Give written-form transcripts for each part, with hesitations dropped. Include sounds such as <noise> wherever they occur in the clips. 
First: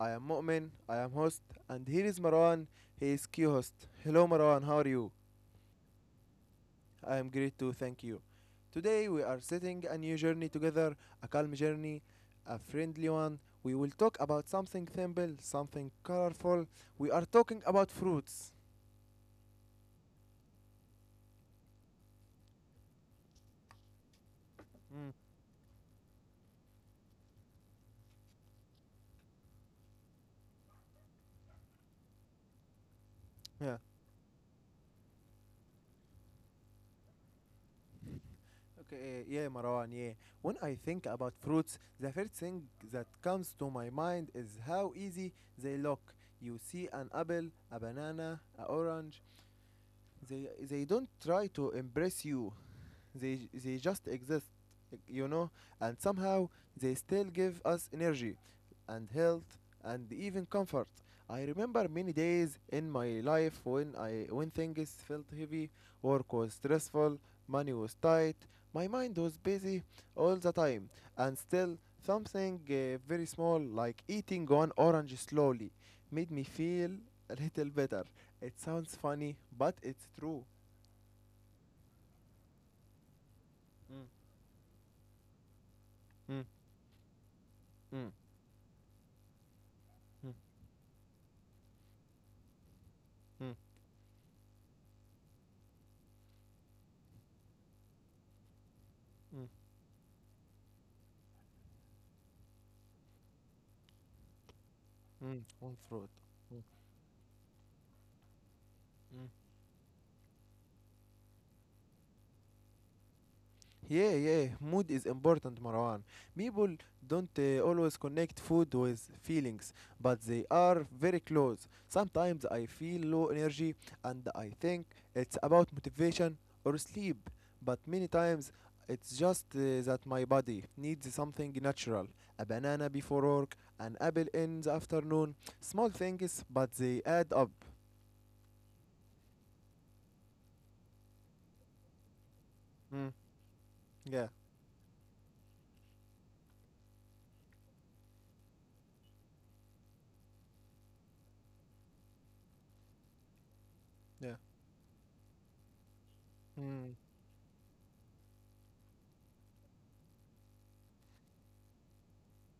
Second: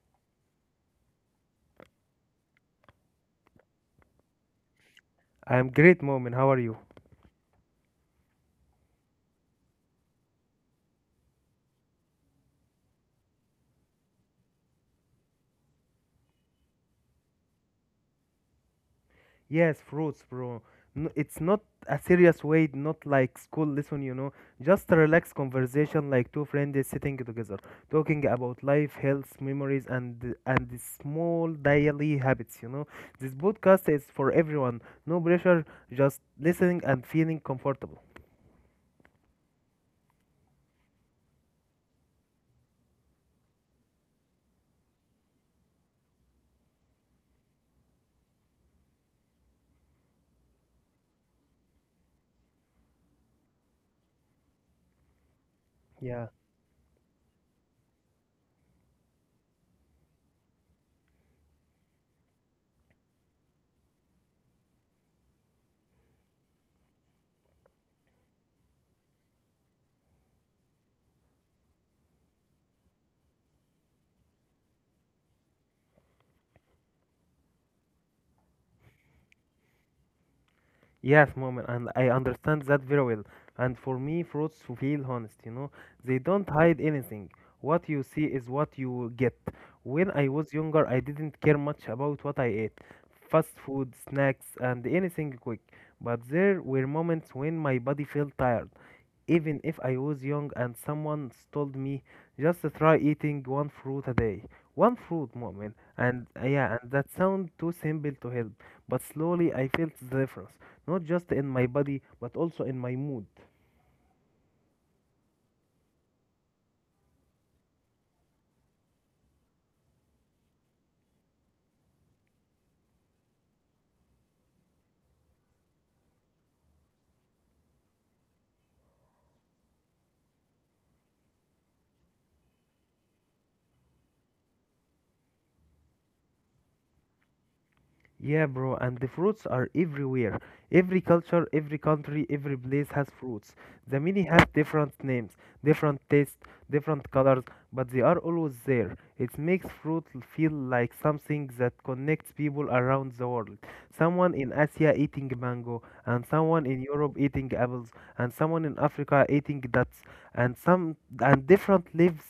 I am Mu'min, I am host, and here is Marwan, he is co-host. Hello Marwan, how are you? I'm great, Moment. How are you? I am great too, thank you. Today we are setting a new journey together, a calm journey, a friendly one. We will talk about something simple, something colorful. We are talking about fruits. Yes, fruits, bro. No, it's not a serious way, not like school lesson. Just Mm, a relaxed conversation, like two friends sitting together, talking about life, health, memories, and the small daily habits. This yeah. podcast is for everyone. No pressure, just listening and feeling comfortable. Okay, yeah, Marwan, yeah. When I think about fruits, the first thing that comes to my mind is how easy they look. You see an apple, a banana, an orange. They don't try to impress you. They just exist, you know, and somehow Yeah. they still give us energy and health and even comfort. I remember many days in my life when things felt heavy, work was stressful, money was tight, my mind was busy all the time, and still something very small like eating one orange slowly made me feel a little better. It sounds funny, but it's true. Yes, moment, and I understand that very well. Mm, And for me, fruits feel honest. mm, They don't hide anything. mm, What you see is what you get. mm, When I was younger, I didn't care much about what I ate mm. fast food, snacks, and anything quick. But there were moments when my body felt tired. Mm, Even if I was young and someone told me, just try eating one fruit a day. One mm, fruit, one moment. fruit. And Mm, yeah, and that sound too simple to help. mm. But slowly I felt the difference, not just in my body, but also in my mood. Yeah, yeah. Mood is important, Marwan. People don't always connect food with feelings, but they are very close. Sometimes I feel low energy and I think it's about motivation or sleep, but many times it's just that my body needs something natural. A banana before work, an apple in the afternoon. Small things, but they add up. Yeah, bro, and the fruits are everywhere. Every culture, every country, every Mm, place has fruits. yeah, The many have different names, different tastes, different colors, but they are always there. It makes fruit feel like something that connects people around the world. yeah. Someone in Asia eating mango, and someone Mm. in Europe eating apples, and someone in Africa eating dates, and different lives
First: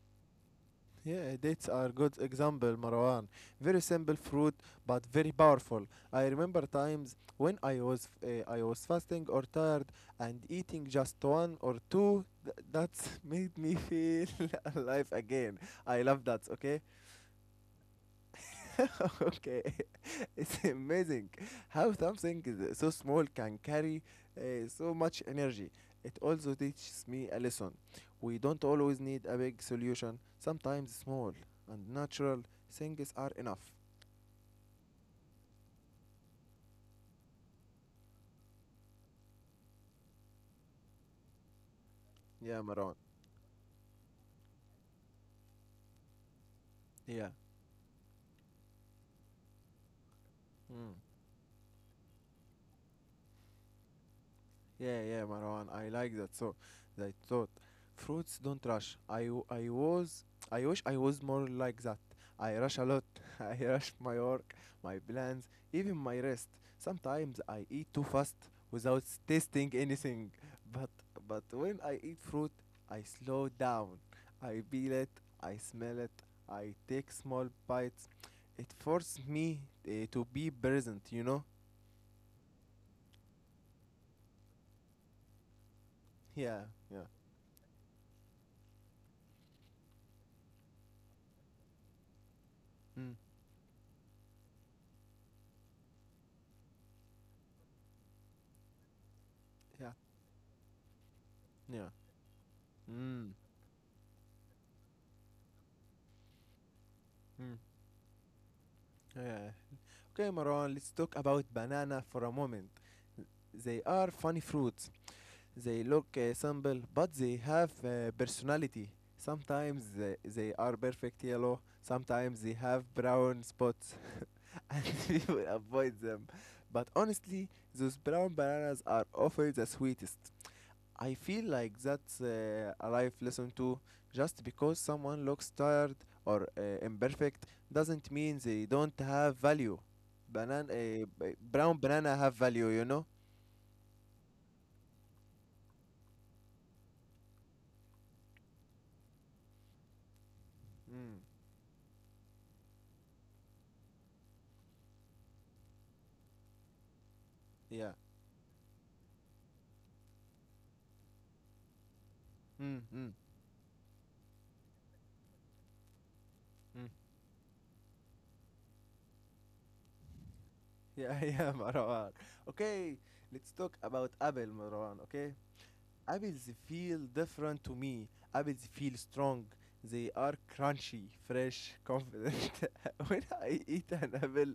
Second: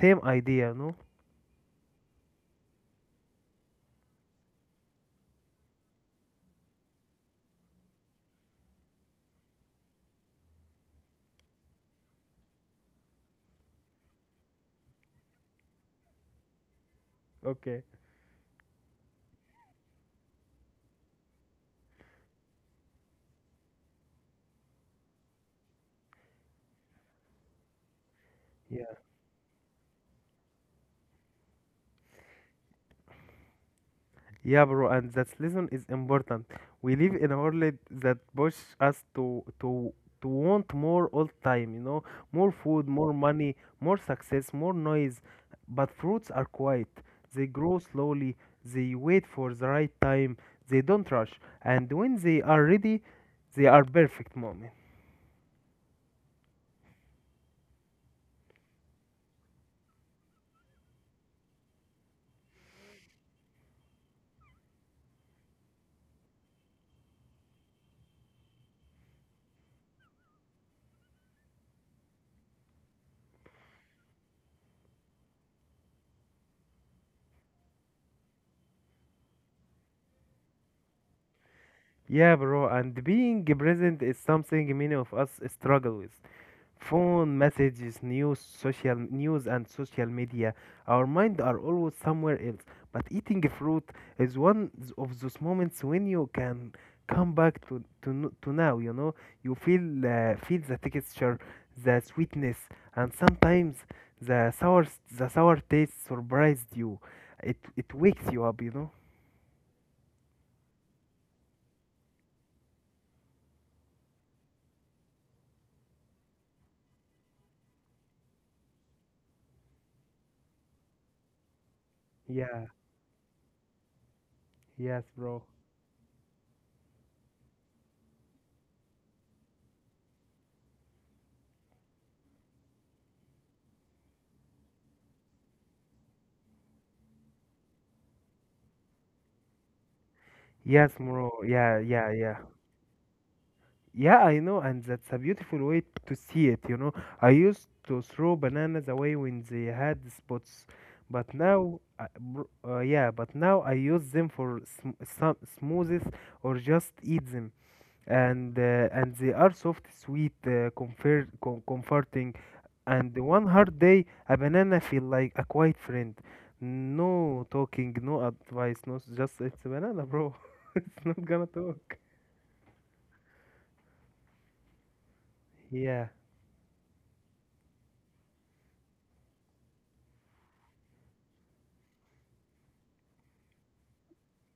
same idea, no? Yeah, dates are good example, Marwan. Very simple fruit, but very powerful. I remember times when I was fasting or tired and eating just one or two. That's <laughs> made me feel <laughs> alive again. I love that. Okay, Okay. <laughs> okay, <laughs> it's amazing how something is so small can carry so much energy. It also teaches me a lesson. We don't always need a big solution, sometimes small and natural things are enough. Yeah, bro, and that lesson is important. We live in a world that pushes us to want more all time, more Yeah, food, Maran. more money, more success, more noise. But fruits are quiet. Yeah. They grow slowly. They wait for the right time. They Mm. don't rush. And when they are ready, they are perfect moment. Yeah, yeah, Marwan. I like that. So, that thought, fruits don't rush. I wish I was more like that. I rush a lot. <laughs> I rush my work, my plans, even my rest. Sometimes I eat too fast without tasting anything. But, but when I eat fruit, I slow down. I peel it. I smell it. I take small bites. It forces me to be present. You know? Yeah, bro, and being present is something many of us struggle with. Yeah, yeah, Phone messages, news, social news, and social media, our mind are always somewhere else, but mm, eating fruit is one of those moments when you can come back to now. You feel yeah, the texture, yeah. the sweetness, and Mm. sometimes the sour the sour taste surprised you. it Mm. it wakes you up. Yeah. Okay, Maran, let's talk about banana for a moment. They are funny fruits. They look simple, but they have personality. Sometimes they are perfect yellow. Sometimes they Yeah. have brown spots, <laughs> and Yes, people bro. avoid them. But honestly, those brown bananas are often the sweetest. I feel like that's a life lesson too. Just because someone looks tired or imperfect doesn't mean they don't have value. Banana, Yes, bro. Yeah, brown yeah, banana have yeah. value, you know. Yeah, I know, and that's a beautiful way to see it. I used to throw bananas away when they had spots, Mm, but now I use them for sm some smoothies or just eat them, yeah. and they are soft, sweet, comforting. Mm, mm, And one hard day, a banana feel like a quiet friend. mm. No talking, no advice, no, just it's a banana, bro. <laughs> It's Yeah, not <laughs> gonna yeah, talk. Marwan. Okay, let's talk about Apple, Marwan. Okay. Yeah, Apples feel different to me. Apples feel strong. They are crunchy, fresh, confident. <laughs> When I eat an apple,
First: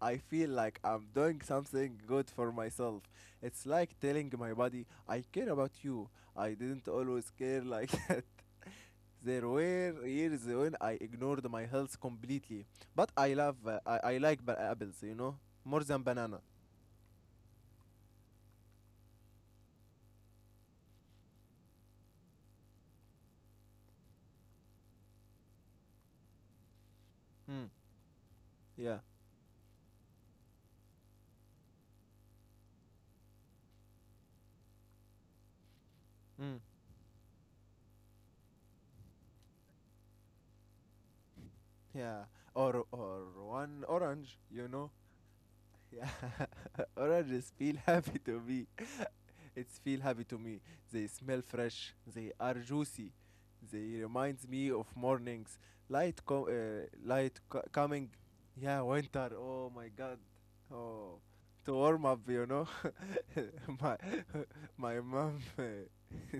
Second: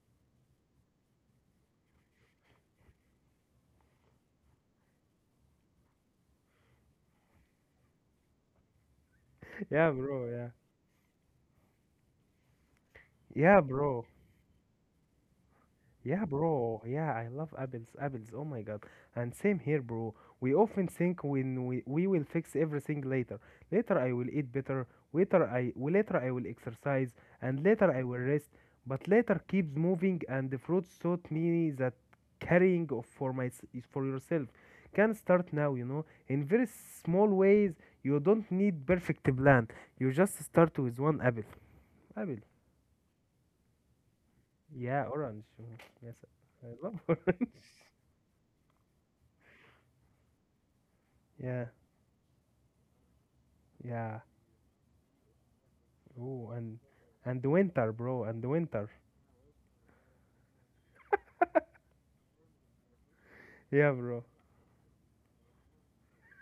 I feel like I'm doing something good for myself. It's like telling my body, I care about you. I didn't always care like <laughs> that. There yeah, were bro, years yeah. when I ignored my health completely. But Yeah, bro. I like apples, you know, more than Yeah, banana. bro. Yeah, I love apples. Apples. Oh my God. And same here, bro. We often think when we will fix everything later. Later I will eat better. Later I will exercise and Mm, later I will rest. yeah. But later keeps moving and the fruits taught me that carrying of for my is for yourself can start now, in Mm, very small ways. You don't need perfect plan. You just start with one apple. yeah. Apple. Or one orange, you know. Yeah, orange. Yes, Yeah, I <laughs> love <laughs> orange. oranges feel happy <laughs> to me. It's feel happy to me. They smell Yeah, fresh. They are juicy. They yeah. reminds me of mornings, light, Ooh, and light and the winter, coming. bro, and the Yeah, winter. winter. Oh my God. Oh, to warm up, you know. <laughs> Yeah, My <laughs> bro. my mom. <laughs>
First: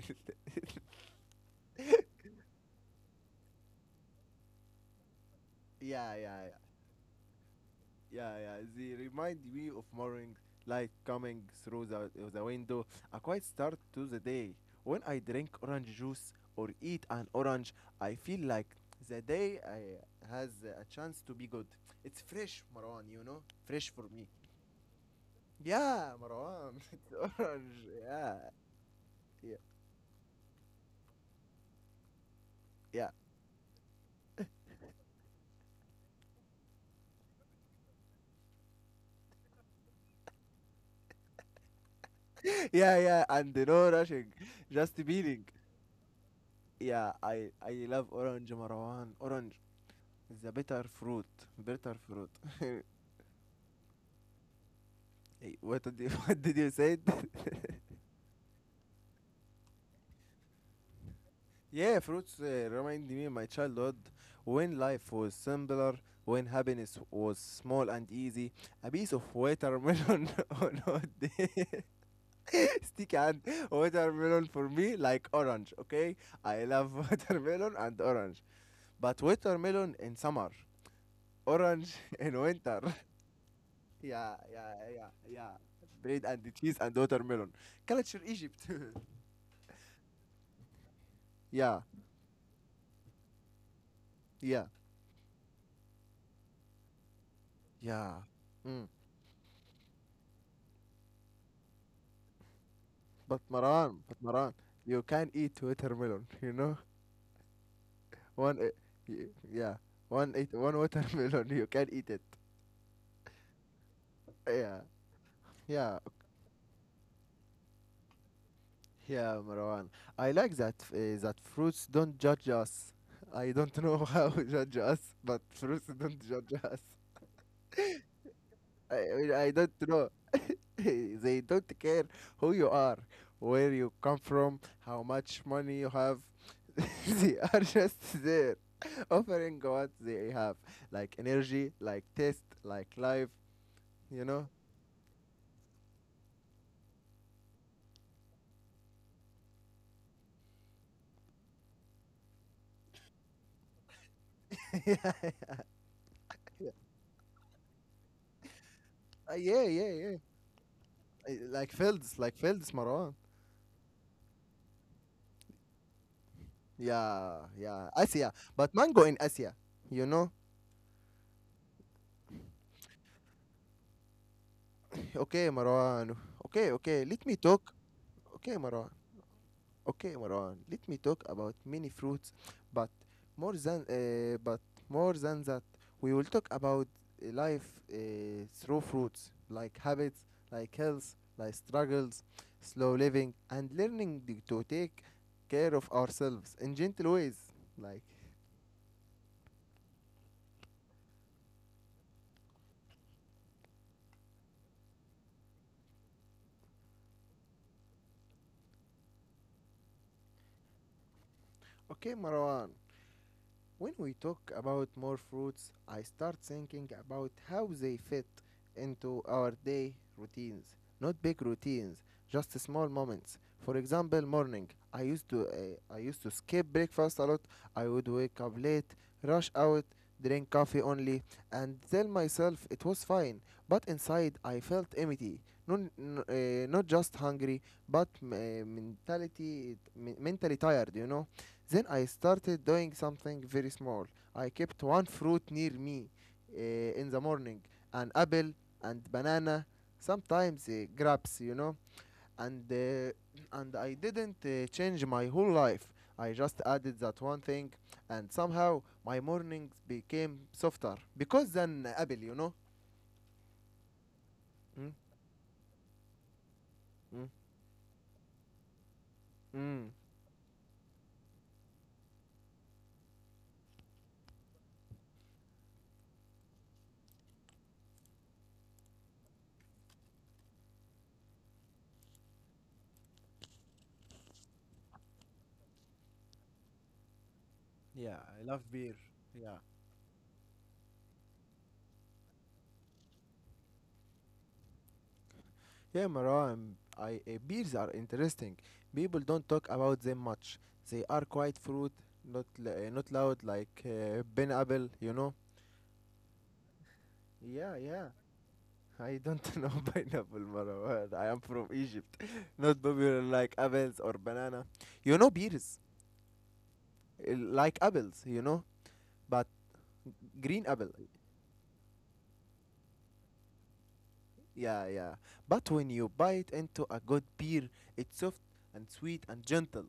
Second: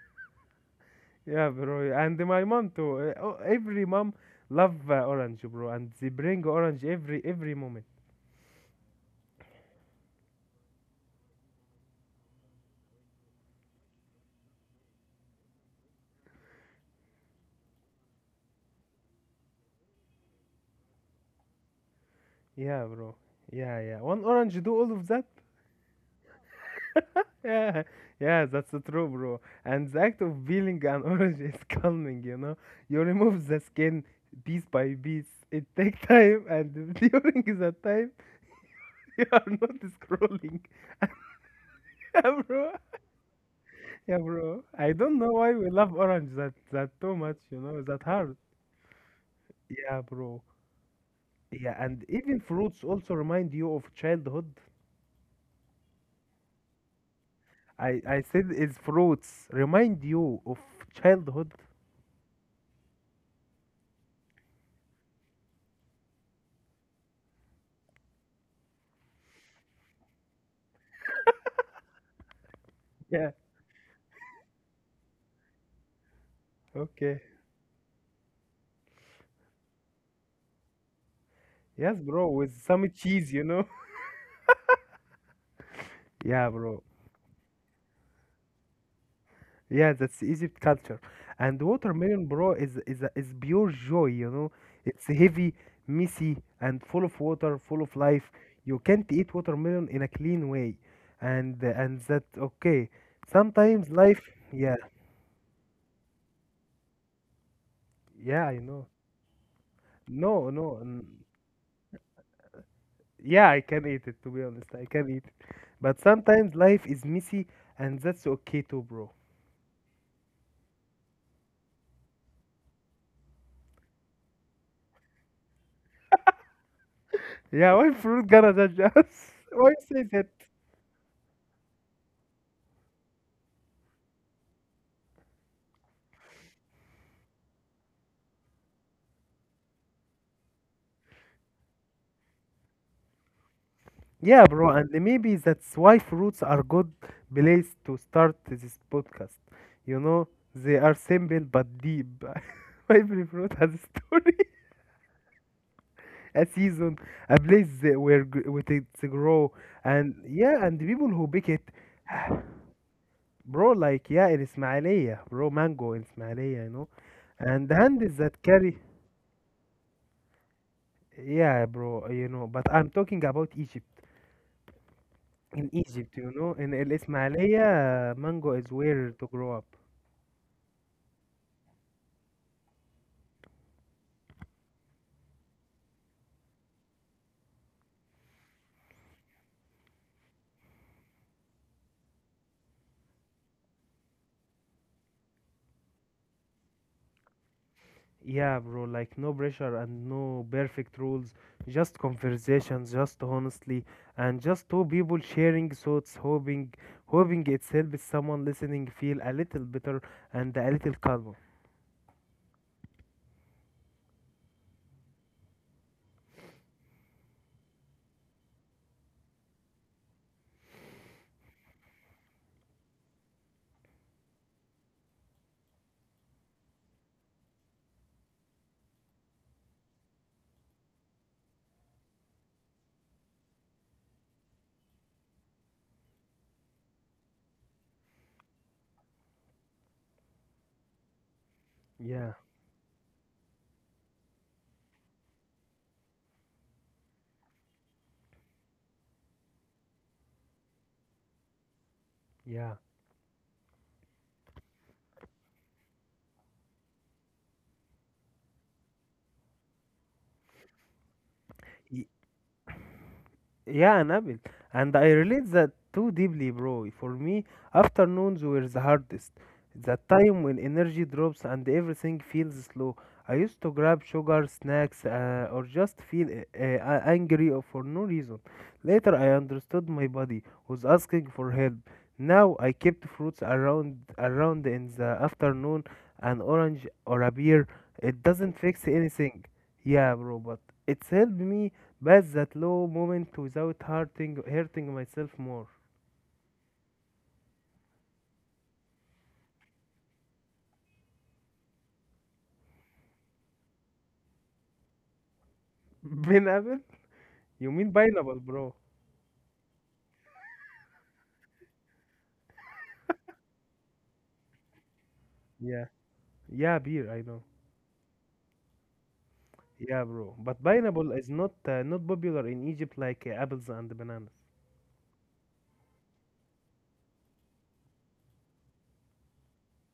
Yeah, bro. And my mom too. Oh, every mom love orange, bro, and they yeah, bring yeah. orange every moment. Yeah, yeah. They remind me of morning light coming through the window. A quiet start to the day. When I drink orange juice or eat an orange, I feel like the day I has a chance to be good. It's fresh, Yeah, Marwan, bro. you know? Yeah, Fresh yeah. for One me. orange do all of that. <laughs> Yeah, Marwan. <laughs> It's orange. Yeah, Yeah. yeah, that's the true, bro. Yeah. And the act of peeling an <laughs> orange is calming, you know. You Yeah. remove the skin piece by piece. It take time, and <laughs> during that time <laughs> you are not scrolling, <laughs> yeah, <laughs> bro. Yeah, yeah. And no Yeah, rushing. bro. I Just don't know beating. why we love orange that Yeah, too much. I, You know I that love hard. orange, Marwan. Orange Yeah, bro. is a better fruit. Yeah, Better and fruit. even fruits <laughs> also remind you of childhood. Eh, what did you, <laughs> what did you say? I said it's fruits remind you of childhood. <laughs> Yeah, fruits remind me my childhood when life was simpler, when happiness was small and easy. A piece of watermelon <laughs> on hot day. <laughs> Stick Yeah. and watermelon for me like orange, okay? I love <laughs> Okay. watermelon and orange. But watermelon in summer, orange Yes, <laughs> bro. in With winter. some cheese. <laughs> <laughs> Yeah, yeah, yeah, yeah. Bread Yeah, and cheese bro. and watermelon. Culture Egypt. Yeah, that's Egypt culture. <laughs> And Yeah, watermelon, bro, is pure joy. You know, yeah. it's heavy, messy, and full of water, full of Yeah. life. You Mm. can't eat watermelon in a clean way, and that okay. Sometimes life, But Maran, yeah, you can eat watermelon, <laughs> you know? yeah, I One, e- know. Yeah, one No, eat no, one watermelon, <laughs> you can eat it. yeah, I can eat it. To be honest, I Yeah, can eat it. But yeah, sometimes life is messy, and that's okay too, bro. yeah, Marwan. I like that that fruits don't judge us. I don't know <laughs> how judge us, but fruits don't judge us. Yeah, why fruit gonna judge us? <laughs> I Why don't say know. that? <laughs> They don't care who you are, where you come from, how much money you have. <laughs> They are just there, <laughs> offering what they have, like energy, like taste, like life. You Yeah, know? bro, and maybe that's why fruits are good place to start this podcast. You know, they are simple but deep. <laughs> Every fruit has a story, <laughs> Yeah, <laughs> a yeah. season, a place that where with it to grow, Yeah, yeah, and yeah. yeah, and the people who pick it, like fields, Marwan. bro, like yeah, in Ismailia, bro, mango in Ismailia, Yeah, and the yeah. hands Asia, that but carry, mango in Asia. You know? yeah, bro, but I'm talking about Egypt. Okay, In Egypt, Marwan. you know, in Okay, El okay. Let me talk. Ismailia, mango Okay, is Marwan. where to grow up. Okay, Marwan, let me talk about many fruits, but more than uh, but more than that, we will talk about life through fruits, like habits, like health, like struggles, slow living, and learning to take care of ourselves in gentle ways. Like, Yeah, bro, like no pressure and no perfect rules, just conversations, just honestly, and just two people sharing thoughts, hoping it helps someone listening feel a little better and a little calmer. okay, Marwan, when we talk about more fruits, I start thinking about how they fit into our day routines. Not big routines, just small moments. For example, morning. I used to skip breakfast a lot. I would wake up late, rush out, drink coffee only, and tell myself it was fine. But inside, I felt empty. Not, Not just hungry, but m- mentality mentally tired. You know. Then I Yeah, started doing something very small. I kept one fruit near me in the morning an apple and banana, sometimes grapes, you know. And, yeah. uh, and I didn't change my whole life. I just added that one thing, and somehow my mornings became softer because then apple, you know. Yeah, Nabil. And Mm, I relate that too deeply, bro. For mm, me, afternoons were the hardest. The mm. time when energy drops and everything feels slow. I used to grab sugar, snacks, or just feel angry or for no reason. Later, I understood my body was asking for help. Now I kept fruits around in the afternoon, an orange or a beer. It doesn't fix Beer, anything. yeah. Yeah, bro, but it's helped me pass that low moment without hurting myself more. Yeah, Maran, beers are interesting. People don't talk about them much. They are quite fruit, not loud like pineapple, you know. <laughs> Pineapple? You Yeah, mean yeah. pineapple, bro? I don't <laughs> know pineapple, Marwan. I am from Egypt. <laughs> Not popular like apples or banana. You know beers, Yeah. Yeah, beer, I know. like apples, you know, but Yeah, bro. But green apple. pineapple is not popular in Egypt like apples and bananas. Yeah, yeah. But when you bite into a good beer, it's soft and sweet and gentle.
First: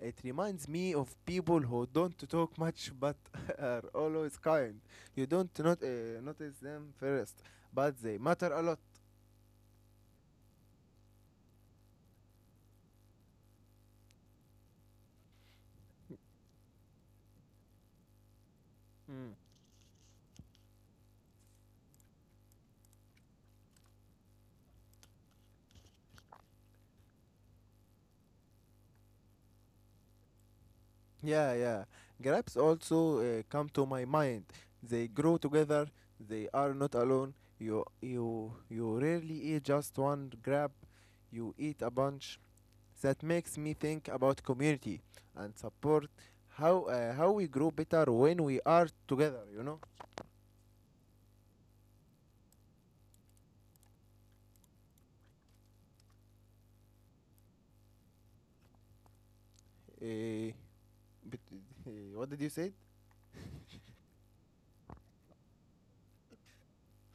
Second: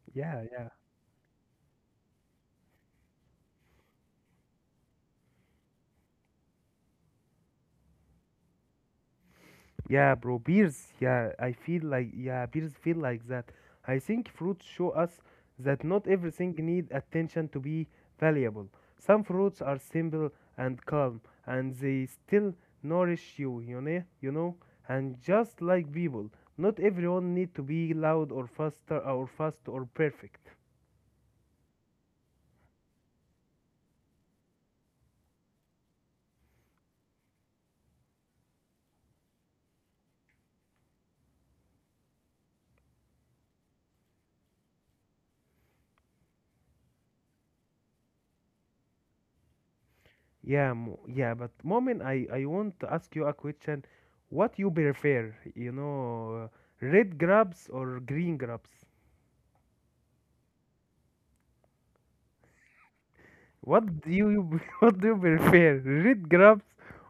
It Yeah, reminds yeah. me of people who don't talk much but <laughs> are always kind. You don't not, notice them first, but they matter a lot. Yeah, bro, beers. Yeah, I feel like yeah, beers feel like that. I think fruits show us that not everything need attention to be valuable. Some Mm. fruits are simple and calm, and they still nourish you. And just like people, not everyone need to be loud or fast or perfect. Yeah, yeah. Grapes also come to my mind. They grow together. They are not alone. You rarely eat just one grape. You eat a bunch. That makes me think about community and support. How we grow better when we are together. You know. Yeah, but moment, I want to ask you a question. What you prefer? Red grapes or green grapes? Eh, but, what did you say? What do you <laughs> what do you prefer, red grapes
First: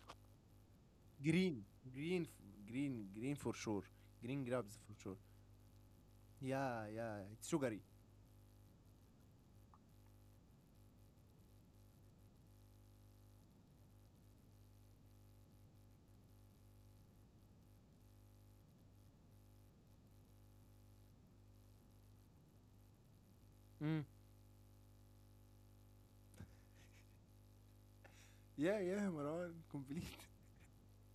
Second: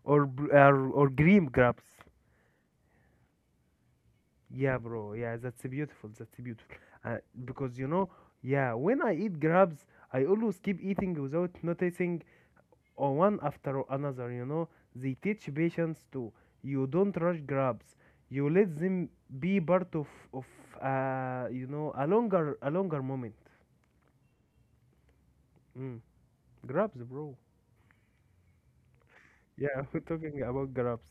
or green Green, grapes? Green, for sure. Green Yeah, grabs for bro. sure. Yeah, that's beautiful. That's beautiful. Yeah, Uh, yeah, it's because sugary. you know, yeah, when I eat grapes, I always keep eating without noticing, or one after another. You know, they teach patience too. You don't rush grabs. You let them be part of a longer moment. Mm. Mm. Grabs, bro. Yeah, yeah, Marwan, Yeah, <laughs> complete. we're <laughs> talking about grapes.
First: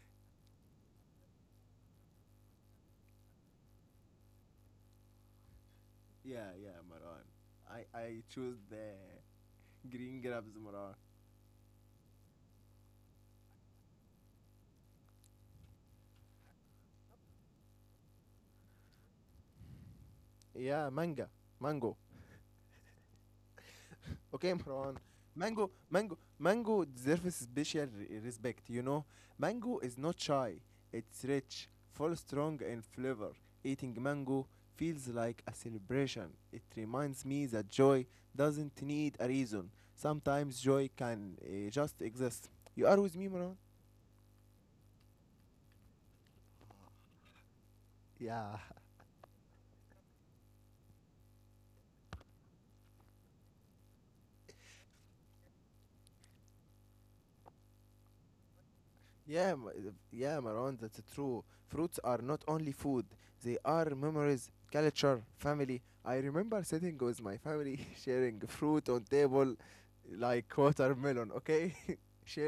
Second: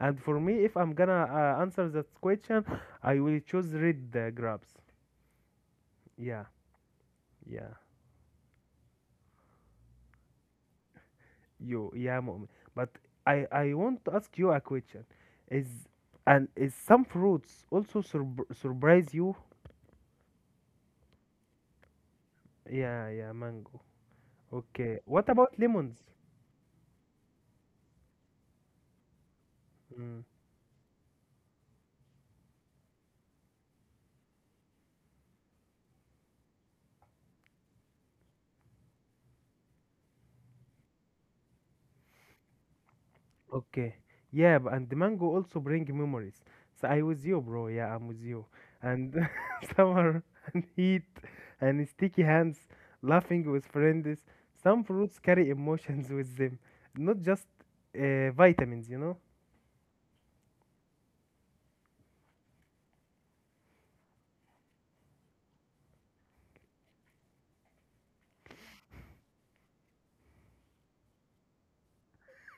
And for me, if I'm gonna answer that question, I will choose red grapes. Yeah, Yeah, yeah, Marwan. yeah, I choose the green grabs, Marwan. you, yeah, Mu'min. But I want to ask you a question. Is is some fruits also surprise you? Yeah, mango. Yeah, yeah, mango. Okay, <laughs> Okay. Imran. What about lemons? Mango deserves special respect. You know, mango is Hmm. not shy. It's rich, full, strong, and flavor. Eating mango feels like a celebration. It reminds me that joy doesn't need a reason. Sometimes joy can just exist. You are with me, Imran? Okay. Yeah, and the mango also bring memories. So I with you, bro. Yeah, I'm with you. Yeah, And <laughs> summer and heat and sticky hands, laughing with friends. Some fruits carry emotions <laughs> with them, not just vitamins, you know? yeah, yeah, Marwan, that's true. Fruits are not only food, they are memories, culture, family. I remember sitting with my family, <laughs> sharing fruit on table, like watermelon, okay? <laughs>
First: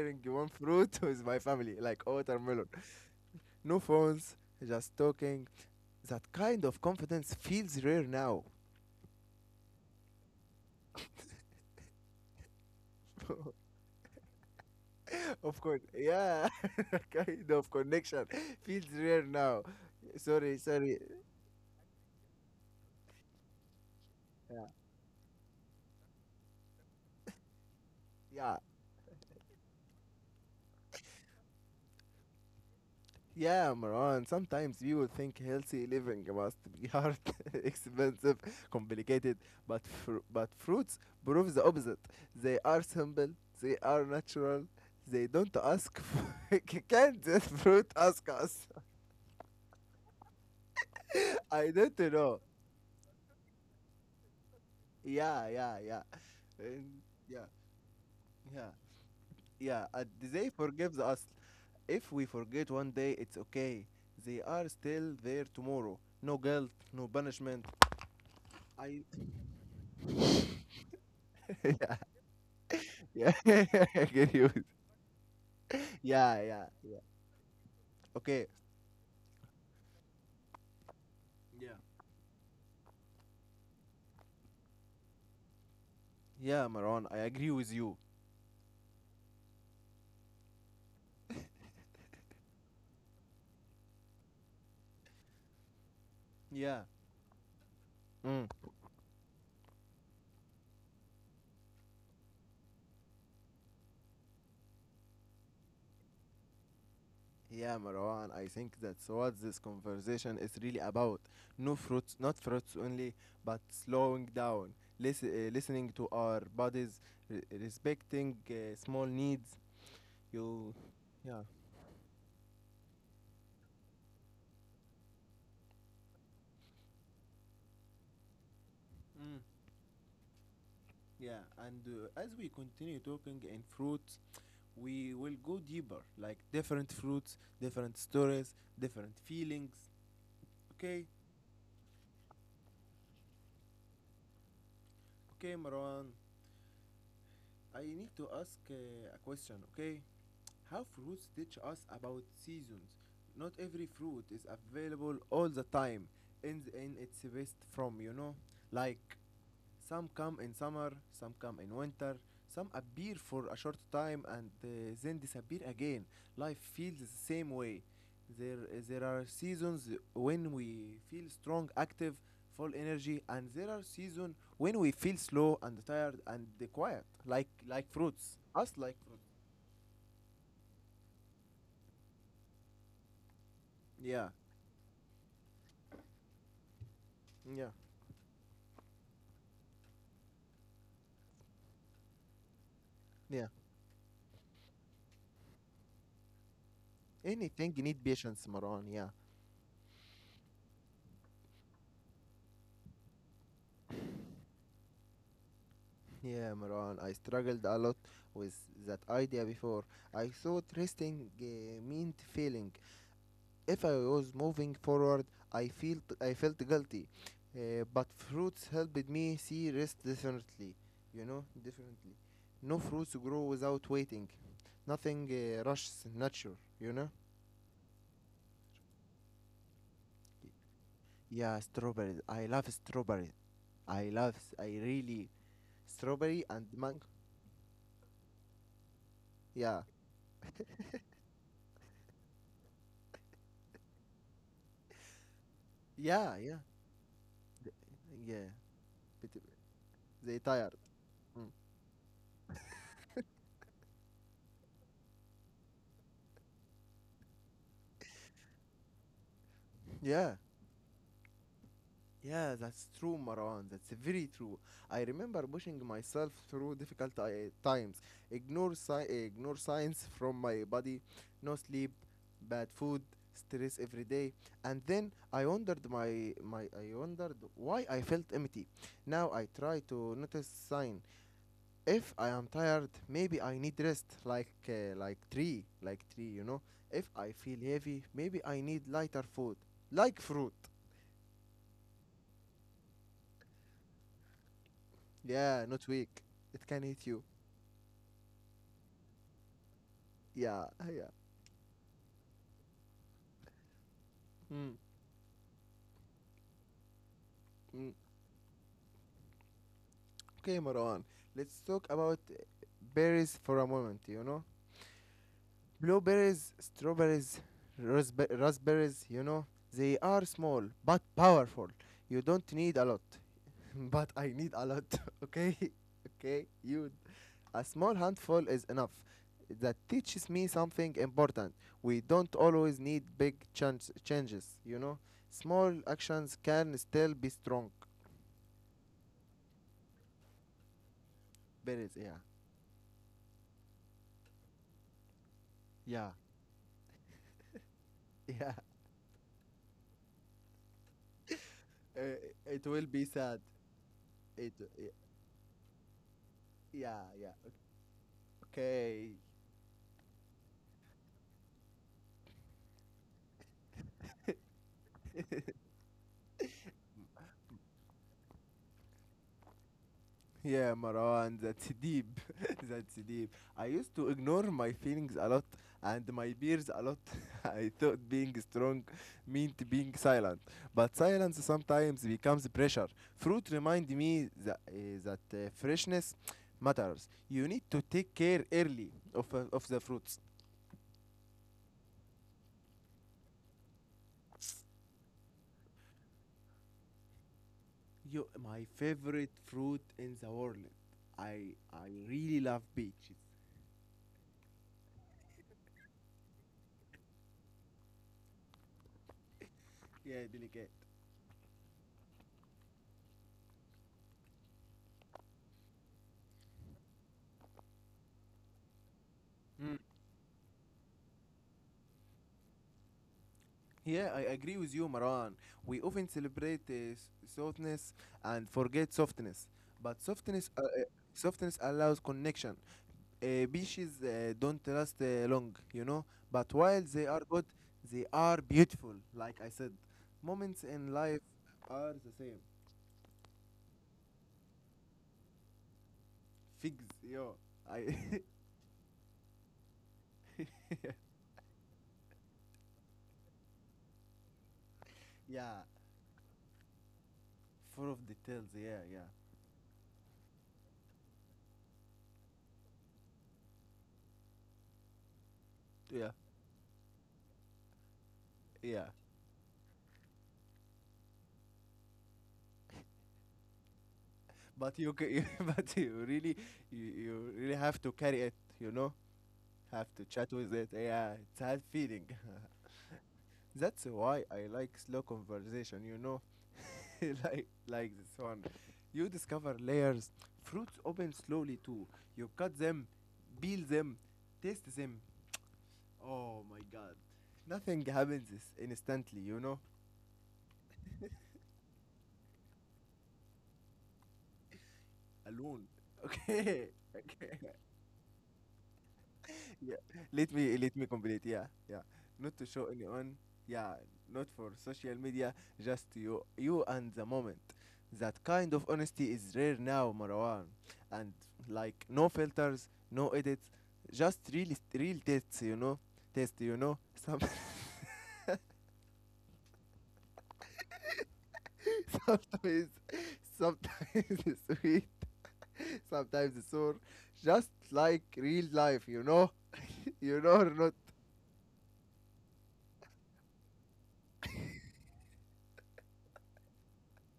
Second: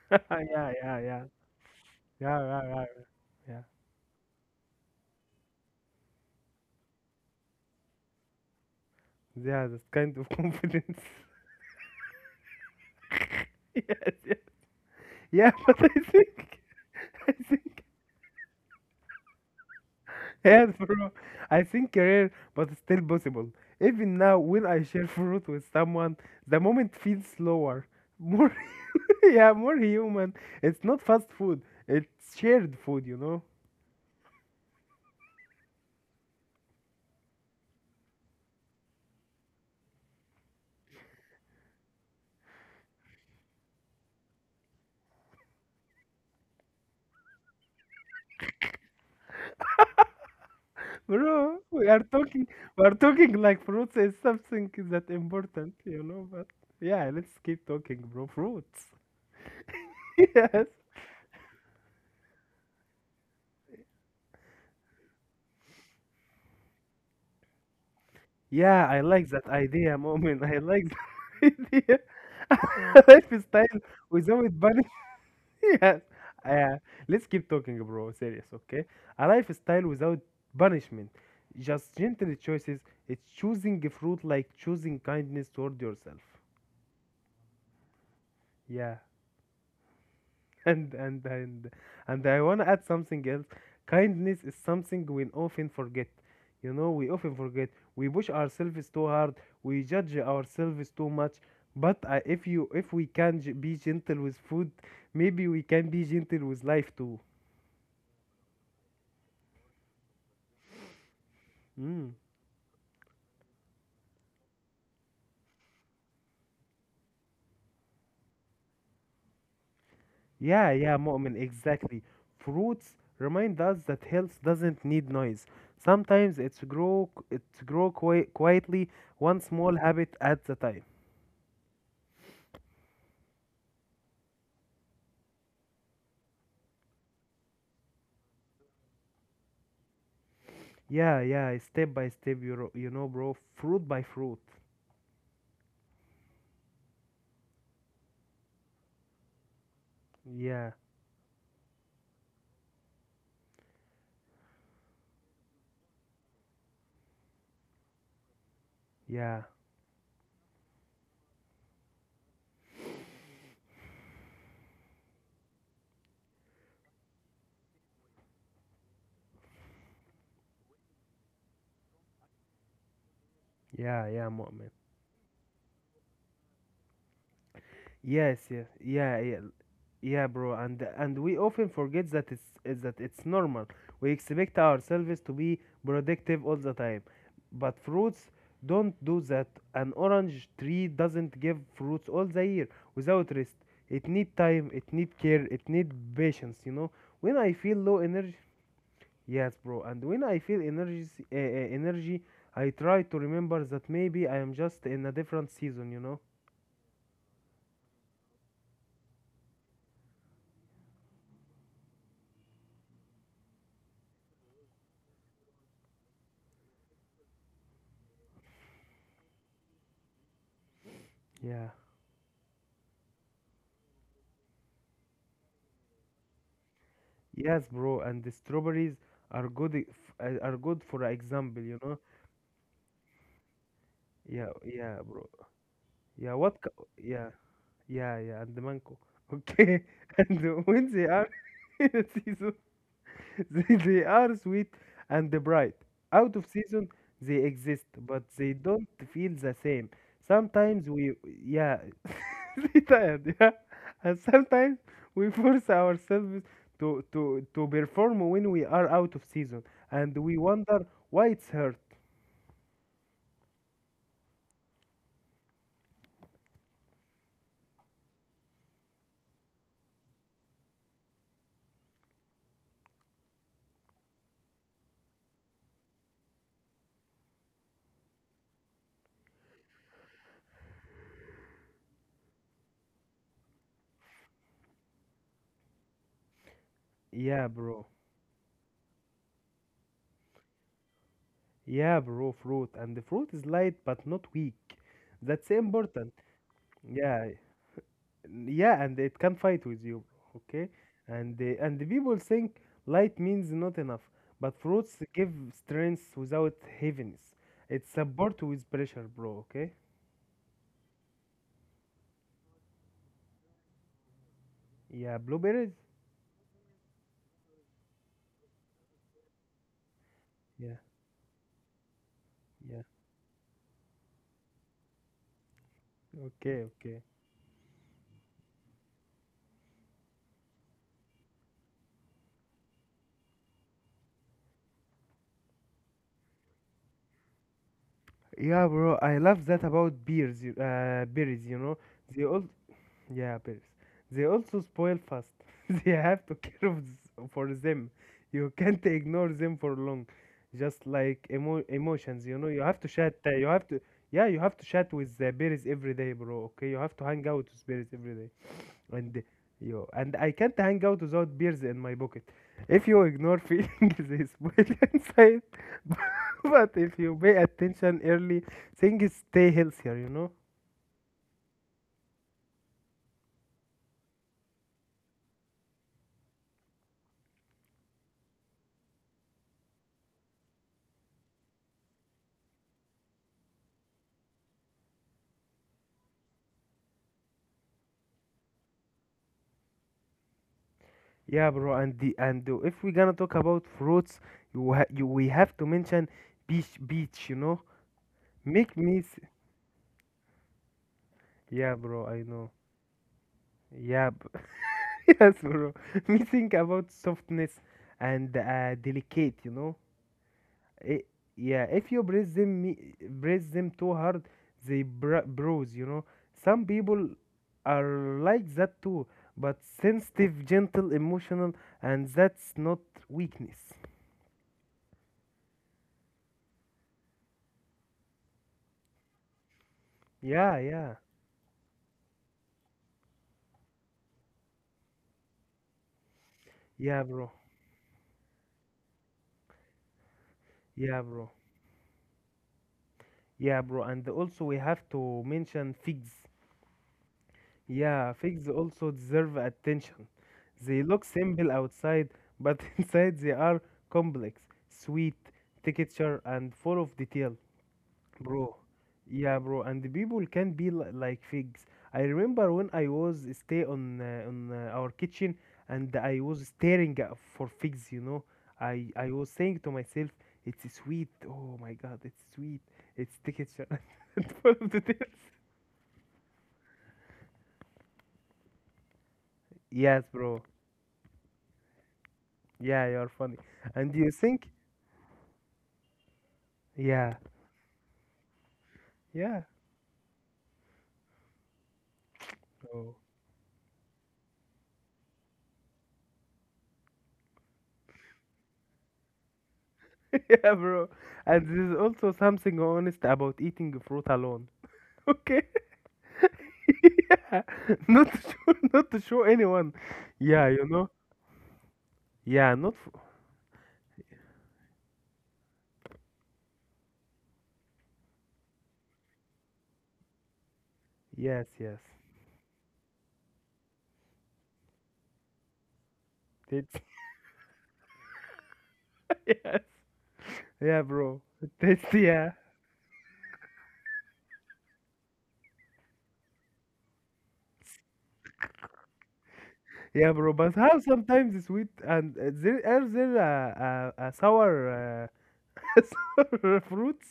<laughs> Yeah, one yeah, fruit <laughs> yeah. with my family, like Yeah, yeah, watermelon. right. Yeah. No phones, just talking. That kind of confidence feels rare now. Yeah, that kind of confidence. <laughs> Yes, yes. <laughs> Yeah, Of <laughs> but course, I yeah, think, <laughs> <laughs> I kind of think connection <laughs> feels rare now. Sorry, yes, <laughs> sorry. bro. I think rare, but still possible. Even now, Yeah, when I share fruit with someone, the moment feels slower, more yeah. <laughs> yeah, more human. It's not fast food. It's shared food. Yeah, Maran, sometimes we would think healthy living must be hard, <laughs> expensive, complicated, but but fruits prove the opposite. They are simple, they are natural, they don't ask for <laughs> Can't this fruit ask us? <laughs> <laughs> Bro, I we don't are know. talking, we are talking like fruits is something that Yeah, important, yeah, yeah. you know. But And yeah, let's yeah, keep talking, bro. yeah, Fruits. yeah. And <laughs> they Yes. forgive us. If we forget one day, it's okay. They are still there tomorrow. No guilt, no punishment. Yeah, I I like that idea, <laughs> moment. I like <laughs> <laughs> that yeah. idea. <laughs> Yeah, <laughs> Lifestyle I get without you. <laughs> yes. Yeah, yeah, Uh, yeah. let's keep talking, bro. Serious, Okay. okay? A lifestyle without punishment. Yeah. Just gentle choices. It's choosing fruit like choosing kindness toward yourself. Yeah, Marwan, I agree with you. Yeah. <laughs> And and and and I wanna add something else. Kindness is something we often forget. You Yeah. know, we often forget. We push Mm. ourselves too hard. We judge ourselves too much. But if we can be gentle with food, maybe we can be gentle with life too. Yeah, Marwan, I think that's what this conversation is really about. No Hmm. fruits, not fruits only, but slowing down, listening to our bodies, respecting small needs. You, Yeah, yeah, yeah. Mu'min, exactly. Fruits remind us that health doesn't need noise. Sometimes it's grow quietly, Mm, one small habit at the time. yeah, and as we continue talking in fruits, we will go deeper, like different fruits, different stories, different feelings. Okay. Yeah, yeah, step by step, you know, bro, fruit by fruit. Okay, Marwan. I need to ask a question. Okay, Yeah, how fruits teach us about seasons? Not every fruit is available all the time in its best form. You know, like yeah, some come in summer, some come in winter, some appear for a short time and then disappear again. Life feels the same way. There, there are seasons when we feel strong, active, full energy, and there are yeah, yeah, seasons Mu'min. when we feel slow and tired and quiet, like fruits. Yes, yes, Us like yeah, fruits. yeah, yeah, bro. And we often forget that it's is that it's normal. We Yeah, expect ourselves to be productive all the time, yeah, but fruits don't do that. An orange tree doesn't give fruits all the year without yeah. rest. It need time. It need care. It need patience. You know. When I Anything feel you low need energy, patience, Maran. Yeah. yes, bro. And when I feel energy, energy, I try to remember that maybe I am just in a different season. Yeah, Marwan, I struggled a lot with that idea before. I thought resting meant failing. If I was moving forward, I felt guilty. But fruits helped me see rest differently. You know, Yeah. differently. No fruits grow without waiting. Nothing rushes nature. You know. Yes, bro, and the strawberries are good for Yeah, example. strawberries. I love strawberries. I love. Yeah, I yeah, really bro. Yeah, strawberry what? and mango. Yeah, yeah, yeah, and the mango. Yeah, Okay, <laughs> and when they are <laughs> in season, they are sweet and bright. yeah, Out of yeah, season, they exist, but yeah. they don't But feel the same. they tired. Sometimes we, Mm. yeah, <laughs> retired, yeah. And sometimes we force ourselves to perform when we are out of season, and Yeah, we wonder why it's hurt. yeah, that's true, Maran. That's very true. I remember pushing myself through difficult times. Ignore, ignore signs from my body, no sleep, bad food, stress every day. And then I wondered why I felt empty. Now I try to notice sign. If I am tired, maybe I need rest, like tree, you know. If I Yeah, feel bro. heavy, maybe I need lighter food, like fruit. Yeah, bro, fruit. And the fruit is light but not weak. That's Yeah, not important. weak. It can hit you. Yeah. Yeah, and it can fight with you, bro. Yeah, Okay? <laughs> yeah. And the people think light means not enough, but Mm, fruits give strength without heaviness. mm. It's support with pressure, bro, okay? Okay, Marwan, let's talk about berries for a moment, you know? Yeah, blueberries? Blueberries, strawberries, raspberries, you know, they are small Yeah. but powerful. You don't need a Yeah. lot, <laughs> but I need a lot, <laughs> okay? <laughs> Okay, Okay, you. okay. A small handful is enough. That teaches me something important. We don't always need big changes, you know? Small actions can still be strong. Yeah, bro, I love that about berries. Berries, yeah. They all, yeah, berries. They also spoil fast. <laughs> They Yeah. have to care of for them. <laughs> Yeah. You can't ignore them for long. Just like Uh, emotions, you know. it You have will to be chat. Sad. Yeah, you It, have to chat with the berries every day, bro. Okay, you have yeah, to hang yeah. out with berries every day. Okay. And you and I can't hang out without beers in my pocket. If you ignore feelings, <laughs> they spoil inside. <laughs> But if you pay attention early, things stay healthier, you know. Yeah, Marwan, that's deep. <laughs> That's deep. I used to ignore my feelings a lot and my fears a lot. <laughs> I thought being strong meant being silent, but silence sometimes becomes pressure. Fruit remind me that freshness matters. You need to take care early of the fruits. Yeah, bro. If we're gonna talk about fruits, you ha- you we have to mention beach, you know. You, my Make me s- favorite fruit in the world. I yeah, I bro. I really know. love peaches. Yeah, <laughs> yes, bro. <laughs> Me think about softness and delicate, you know. Yeah, delicate. I Yeah, if you press them, press them too hard, they bruise. You know, some people are like that too, but sensitive, gentle, emotional, and that's not weakness. Yeah, I agree with you, Maran. We often celebrate softness and forget softness, but Yeah, yeah, softness allows connection. Beaches don't last long, you know, but while they yeah, are bro. good, they are beautiful. Like I said, moments in Yeah, life bro. are the same. Yeah, bro. And also, we have to mention figs. Figs, yo, Yeah, I, figs also deserve attention. They look simple outside, but <laughs> inside they are complex, sweet, <laughs> yeah, texture, and full of detail. full of details. Bro, Yeah, yeah, yeah, bro, and the people can be li like figs. I remember when I was stay on our kitchen, and yeah, I was staring at for figs, you know. yeah. I was saying to myself, it's sweet. Oh my God, it's sweet. It's texture <laughs> and full of But you, details. <laughs> but you really, you really have to carry it, you know. Have to Yes, chat bro. with it. Yeah, it's hard feeling. Yeah, you're funny. <laughs> That's And do you why I think, like slow conversation, you know? yeah, <laughs> Like this one. You yeah, discover layers. Fruits open slowly too. You cut them, bro. peel them, taste them. Oh my god. Nothing happens instantly, you know? <laughs> Yeah, bro. And there's also something honest about eating fruit alone. <laughs> Okay. Alone. <laughs> Okay. <laughs> <laughs> Yeah, Okay. not to show, <laughs> not to show Yeah. anyone. Let Yeah, me you let me know. complete. Yeah, yeah. Not to Yeah, show not. For, anyone. Yeah, not for social media. Just you, you and the moment. That kind of honesty is rare now, Marwan. And yes, like yes. no filters, no edits, just real tests. You know, test. You know, It's some <laughs> <laughs> yes. Yeah, bro. It's <laughs> yeah, sometimes sometimes <laughs> sweet, sometimes sore. Just like real life. You know, <laughs> you yeah, know bro. or But not. how sometimes it's sweet and there are there sour uh, <laughs> sour fruits?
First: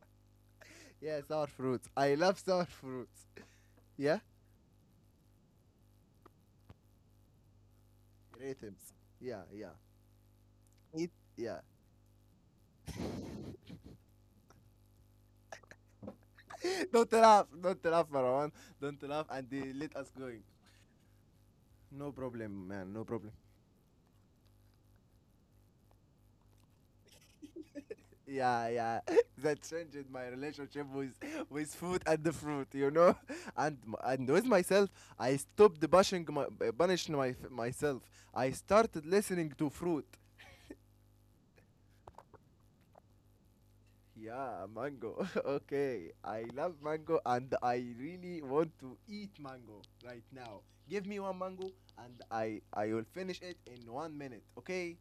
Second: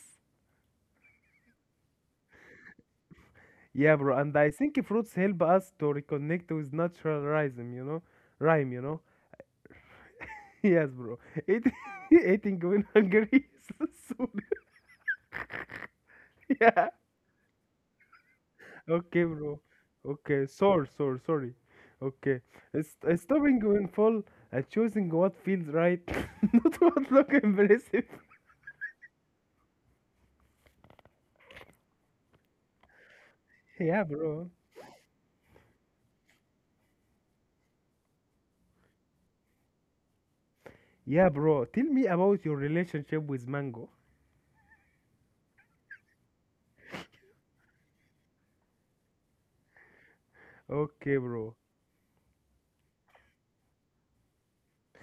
Yeah, sour fruits. I love sour fruits. <laughs> Yeah, bro. Yeah? And I think fruits help us to reconnect with natural rhythm. You know, rhyme. Gratims. <laughs> Yeah, yeah. Yes, Eat, bro. yeah. Eat, <laughs> eating when hungry is <laughs> Yeah. <laughs> Don't laugh. Don't laugh, Marwan. Don't Okay, laugh and bro. they let us going. Okay, sorry, sorry, sorry. No Okay, problem, it's, man. No it's problem. stopping going full and choosing what feels right, <laughs> not what look impressive. Yeah, yeah. <laughs> That changed my relationship with food and the fruit, you know? <laughs> And Yeah, and with bro. myself, I stopped bashing my, punishing my, myself. I started listening to fruit. Yeah, bro. Tell me about your relationship with Mango. Yeah, mango. <laughs> Okay, I love mango and I really want to eat mango right now. Give Okay, me one bro. mango and I will finish it in 1 minute. Okay,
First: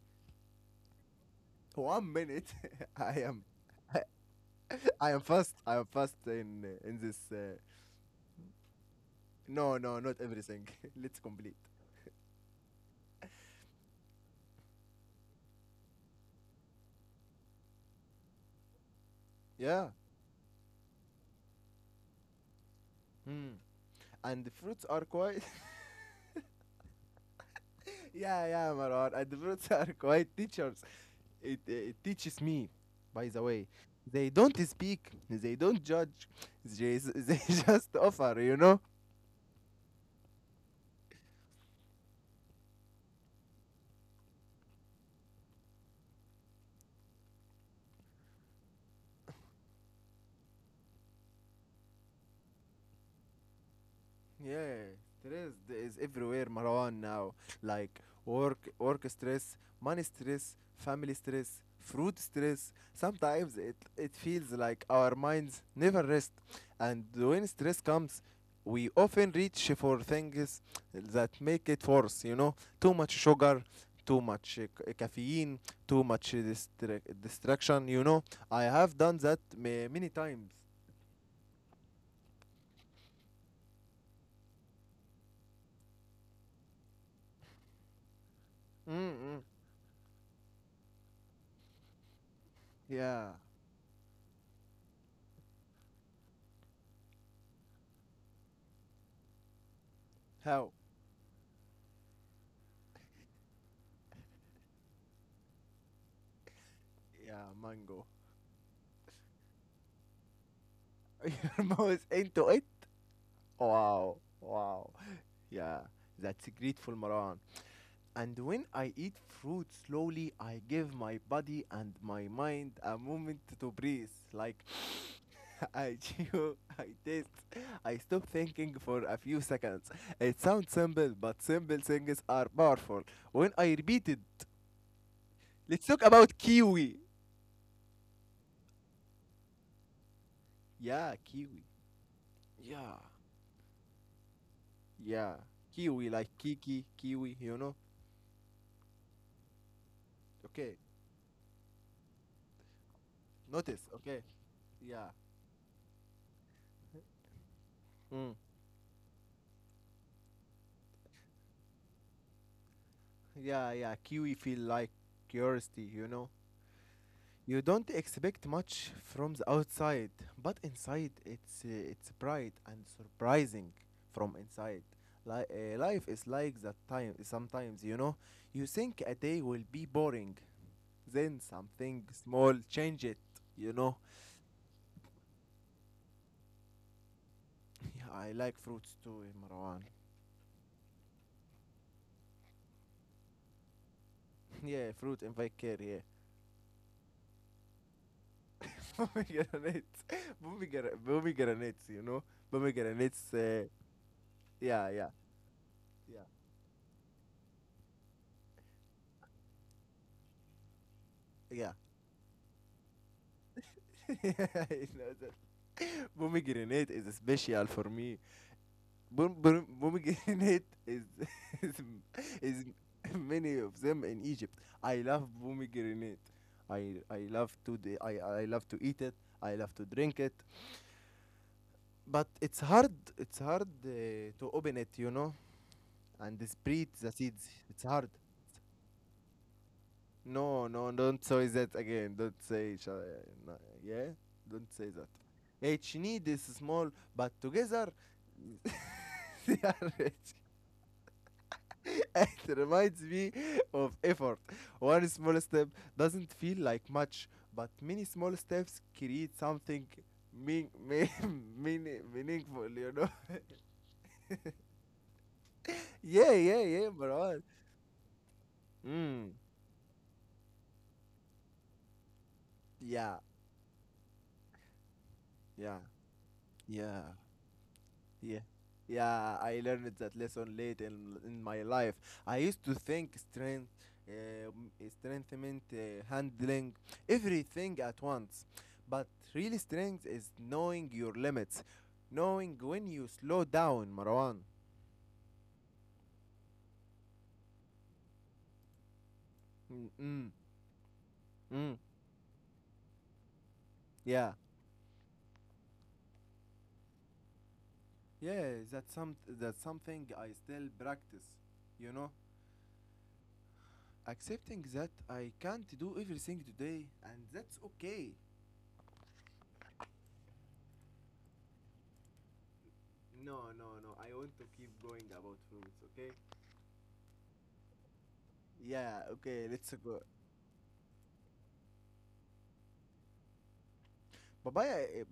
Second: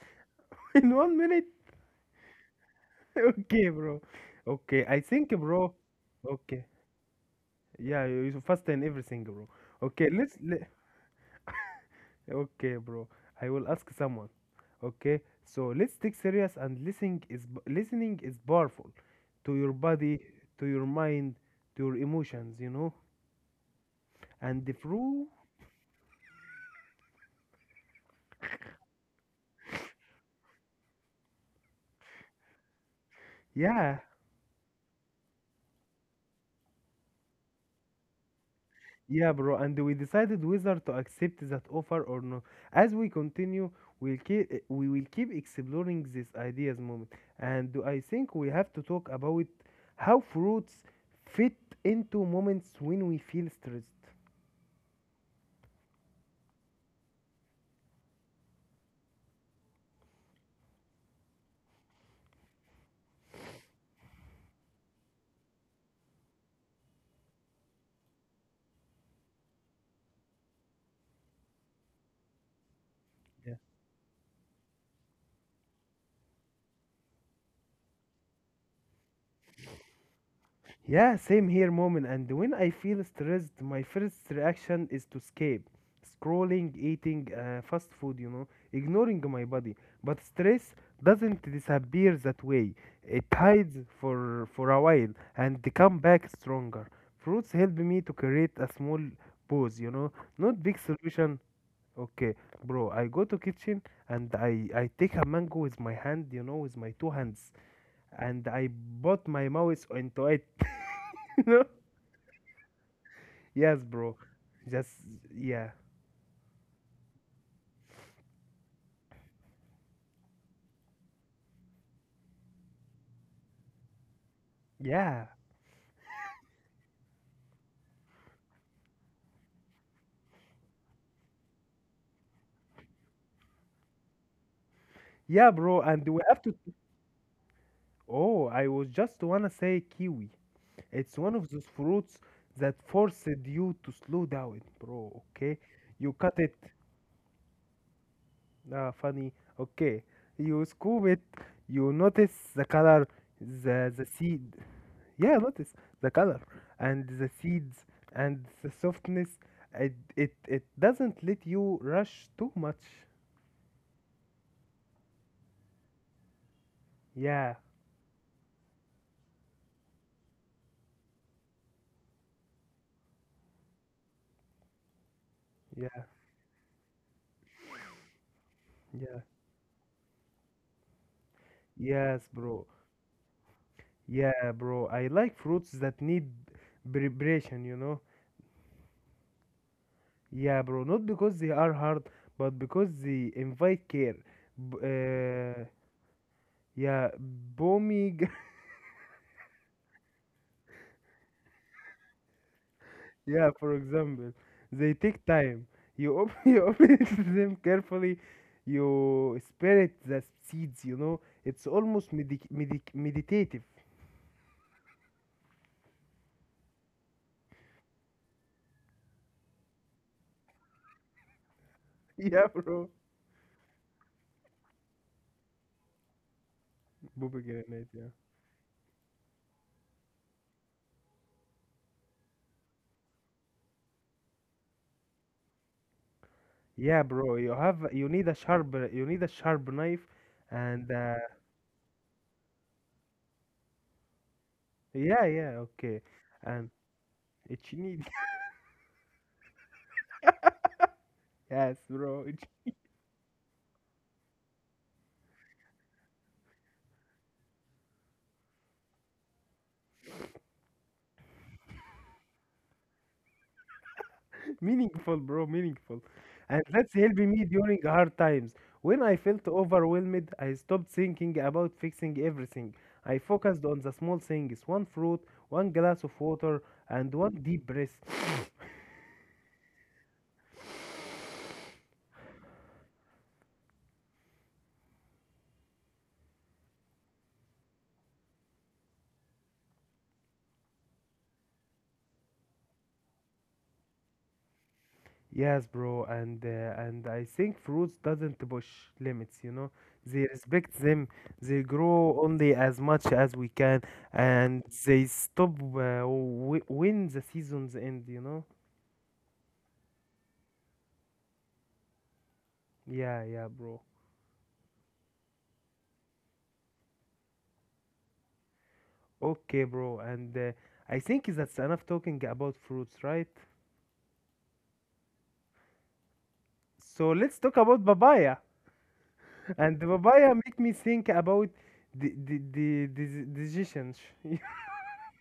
<laughs> In 1 minute. 1 minute. <laughs> <laughs> I am Okay, bro. Okay, I <laughs> I am think, fast. bro. I am fast Okay. In this. Uh, Yeah, you fast and everything, bro. no, no, Okay, not everything. <laughs> Let's complete. Okay, bro. I will ask someone. Okay, so let's take serious, and listening is powerful to your Yeah. body, to your mind, to your emotions, you know. Hmm. And the And fruits are through, quite. <laughs> Yeah, yeah, Marwan. And the fruits are quite teachers. It teaches me, by the way. yeah, They don't speak, they don't judge, they, <laughs> they just offer, you know? yeah, bro. And we decided whether to accept that offer or not. As we continue, we will keep exploring these ideas moment. And I think we have to talk about how fruits fit into moments when we feel stressed. Yeah, stress is everywhere, Marwan, now. Like work stress, money stress, family stress, fruit stress. Sometimes it feels like our minds never rest. And when stress comes, we often reach for things that make it worse, you know? Too much sugar, too much caffeine, too much distraction, you know? I have done that many times. Yeah, same here, moment. And when I feel stressed, my first reaction is to escape. Scrolling, eating fast food, ignoring Mm-mm. my body. But stress doesn't disappear that way. It Yeah. hides for a while, and they come back stronger. Fruits help me to create a small pause, not How? big solution. Okay, bro, I go to kitchen, and I take a mango with my hand, you know, with my two Yeah, hands, mango. and I put my mouth into it, <laughs> you <laughs> know. Your mouse into it? Yes, bro. Wow, Just wow. <laughs> yeah. Yeah, that's grateful, Maran. And when I eat fruit slowly, I give my body and my mind a moment to breathe. Like Yeah. <laughs> I chew, I taste, I stop thinking for a few seconds. It sounds simple, but simple things are powerful. When I repeat it, Yeah, let's bro, talk and we about have to kiwi. Oh, I was just wanna say kiwi. It's Yeah, one of those kiwi. fruits that Yeah, forced you to slow down, bro, yeah. okay? You Kiwi, like cut it. Kiki, kiwi, you know? Ah, funny. Okay. You Okay, scoop it. You notice the color, notice, the okay. seed. Yeah, Yeah, notice the color and the seeds mm. and the softness. It doesn't let you rush too much. Yeah, yeah. Kiwi feel like curiosity, you know. Yeah. You don't expect much from the outside, but inside it's bright and surprising from inside. Like Yeah. life is like that time sometimes, you know. You think a Yeah. day will be boring, then something Yes, small bro. change it, you know. Yeah, bro. I like fruits that need preparation, you know? <laughs> Yeah, I like fruits too, eh, Marwan. Yeah, bro. Not because they are hard, but because they invite care. <laughs> B Yeah, fruit and care, yeah. Yeah, bombing. <laughs> <laughs> Pomegranates, <laughs> pomegranates, you know, pomegranates. Yeah, for example, they Yeah, yeah, take time. Yeah, <laughs> You open them carefully. You spirit the seeds, you know? It's yeah. almost medic medic meditative. <laughs> <laughs> You know that pomegranate is special for me. Pomegranate is <laughs> Yeah, is is bro. many of them in Egypt. I love pomegranate. I I love to Pomegranate, the, yeah. I I love to eat it. I love to drink it. But it's hard. It's hard to open it, you know, and spread Yeah, the bro, seeds. It's you hard. need a sharp knife No, and no, don't say that again. Don't say each other. No, yeah? Don't say that. yeah, yeah, Each okay. need is And small, but it's together need <laughs> they are rich. <laughs> yes, <laughs> bro. It reminds me of effort. One small step doesn't feel like much, but many small steps create something mean, mean, <laughs> meaningful, you know? <laughs> It's meaningful, bro, meaningful. Yeah, And yeah, that's yeah, helping me bro. during hard times. When I Mm. felt overwhelmed, I stopped thinking about fixing everything. I Yeah, focused on the small things, one fruit, one yeah, glass of water, yeah. and one deep breath. Yeah. Yeah, I learned that lesson late in my life. I used to think strengthening, handling everything at once. But real strength is knowing your limits, knowing when you slow down, Marwan. Yes, bro, and and I think fruits doesn't push limits, you know. Mm, They mm, respect them. They mm. grow only as much as we can, Yeah, and they stop w when the seasons end, you know. yeah, that's, some, that's something I still practice, you know? Yeah, yeah, bro. Accepting that I can't do everything today, and that's okay. Okay, bro, and I think that's enough talking about fruits, right? No, no, no. I want to keep going about fruits, okay? So let's talk about papaya. Yeah, okay, <laughs> And let's the go. papaya make me think about the decisions. <laughs> Papaya, eh,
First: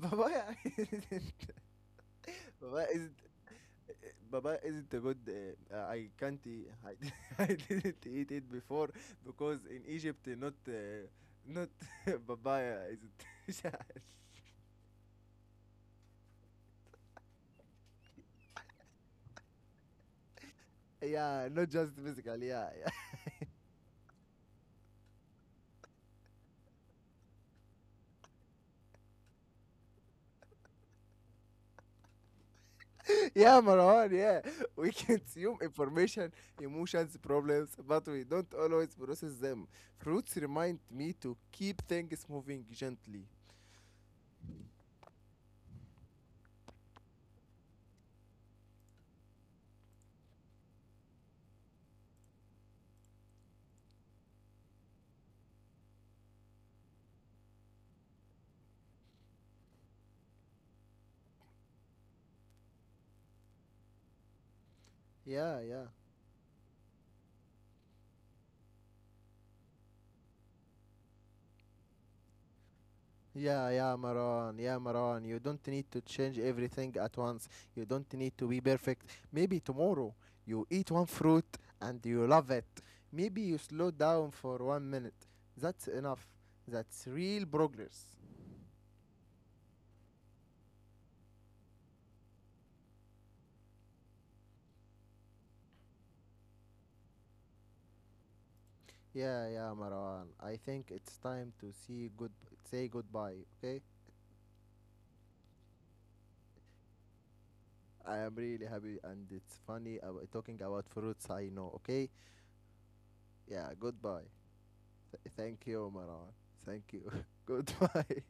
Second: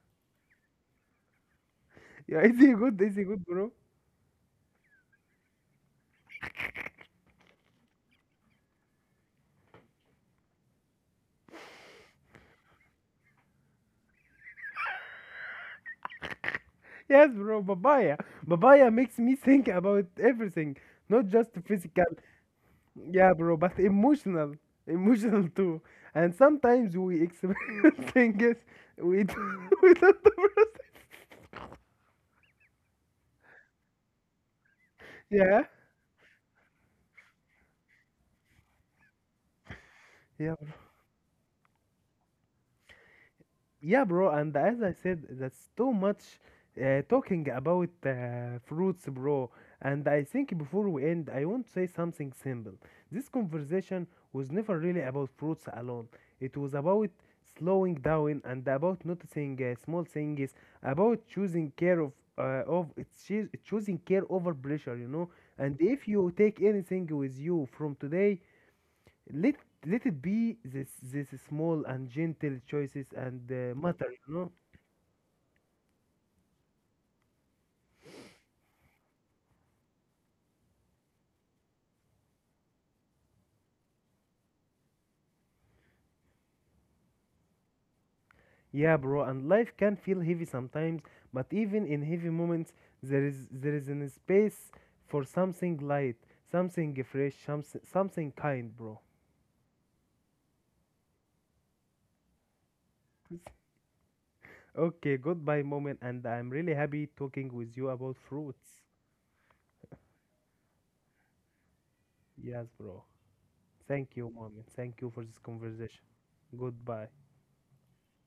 papaya <laughs> isn't, Yeah, is he papaya good? Is isn't, he good, bro? eh, papaya isn't a good. I can't. I, <laughs> I didn't eat it before because in Egypt, eh, not, not <laughs> papaya isn't. Yes, bro, papaya. Papaya makes me think about everything, <laughs> not Yeah, just not just physical. physically. Yeah, yeah. Yeah, bro, but emotional. Emotional too. And sometimes we experience <laughs> things we don't, <laughs> we don't process. Yeah, Marwan, yeah. We consume <laughs> Yeah, information, emotions, problems, but we don't always process them. Fruits yeah, remind me to keep things moving gently. yeah, bro. And as I said, that's too much talking about fruits, bro. And I think before we end, I want to say something simple. This conversation was never really about fruits alone. It was about slowing down, and about noticing small things, about choosing care of it's choo- choosing care over pressure, you know. Yeah, And yeah. if you take anything with you from today, let let it be this small and gentle choices, and Yeah, yeah, matter, you know. Maran. Yeah, Maran. You don't need to change everything at once. You don't need to be perfect. Maybe tomorrow you eat one fruit and you love it. Maybe you slow down for 1 minute. That's enough. That's real progress. Yeah, bro, and life can feel heavy sometimes, but even in heavy moments there is an space for something light, something fresh, something kind, bro. Yeah, yeah, Marwan. I think it's time to see good say goodbye, <laughs> okay? Okay, goodbye, moment, and I'm really happy talking with you I about am really fruits. happy and it's funny about talking about fruits I know, okay? Yes, bro. Yeah, Thank goodbye. you, moment, thank you for this Thank you, conversation. Marwan. Thank you. Goodbye. <laughs> Goodbye.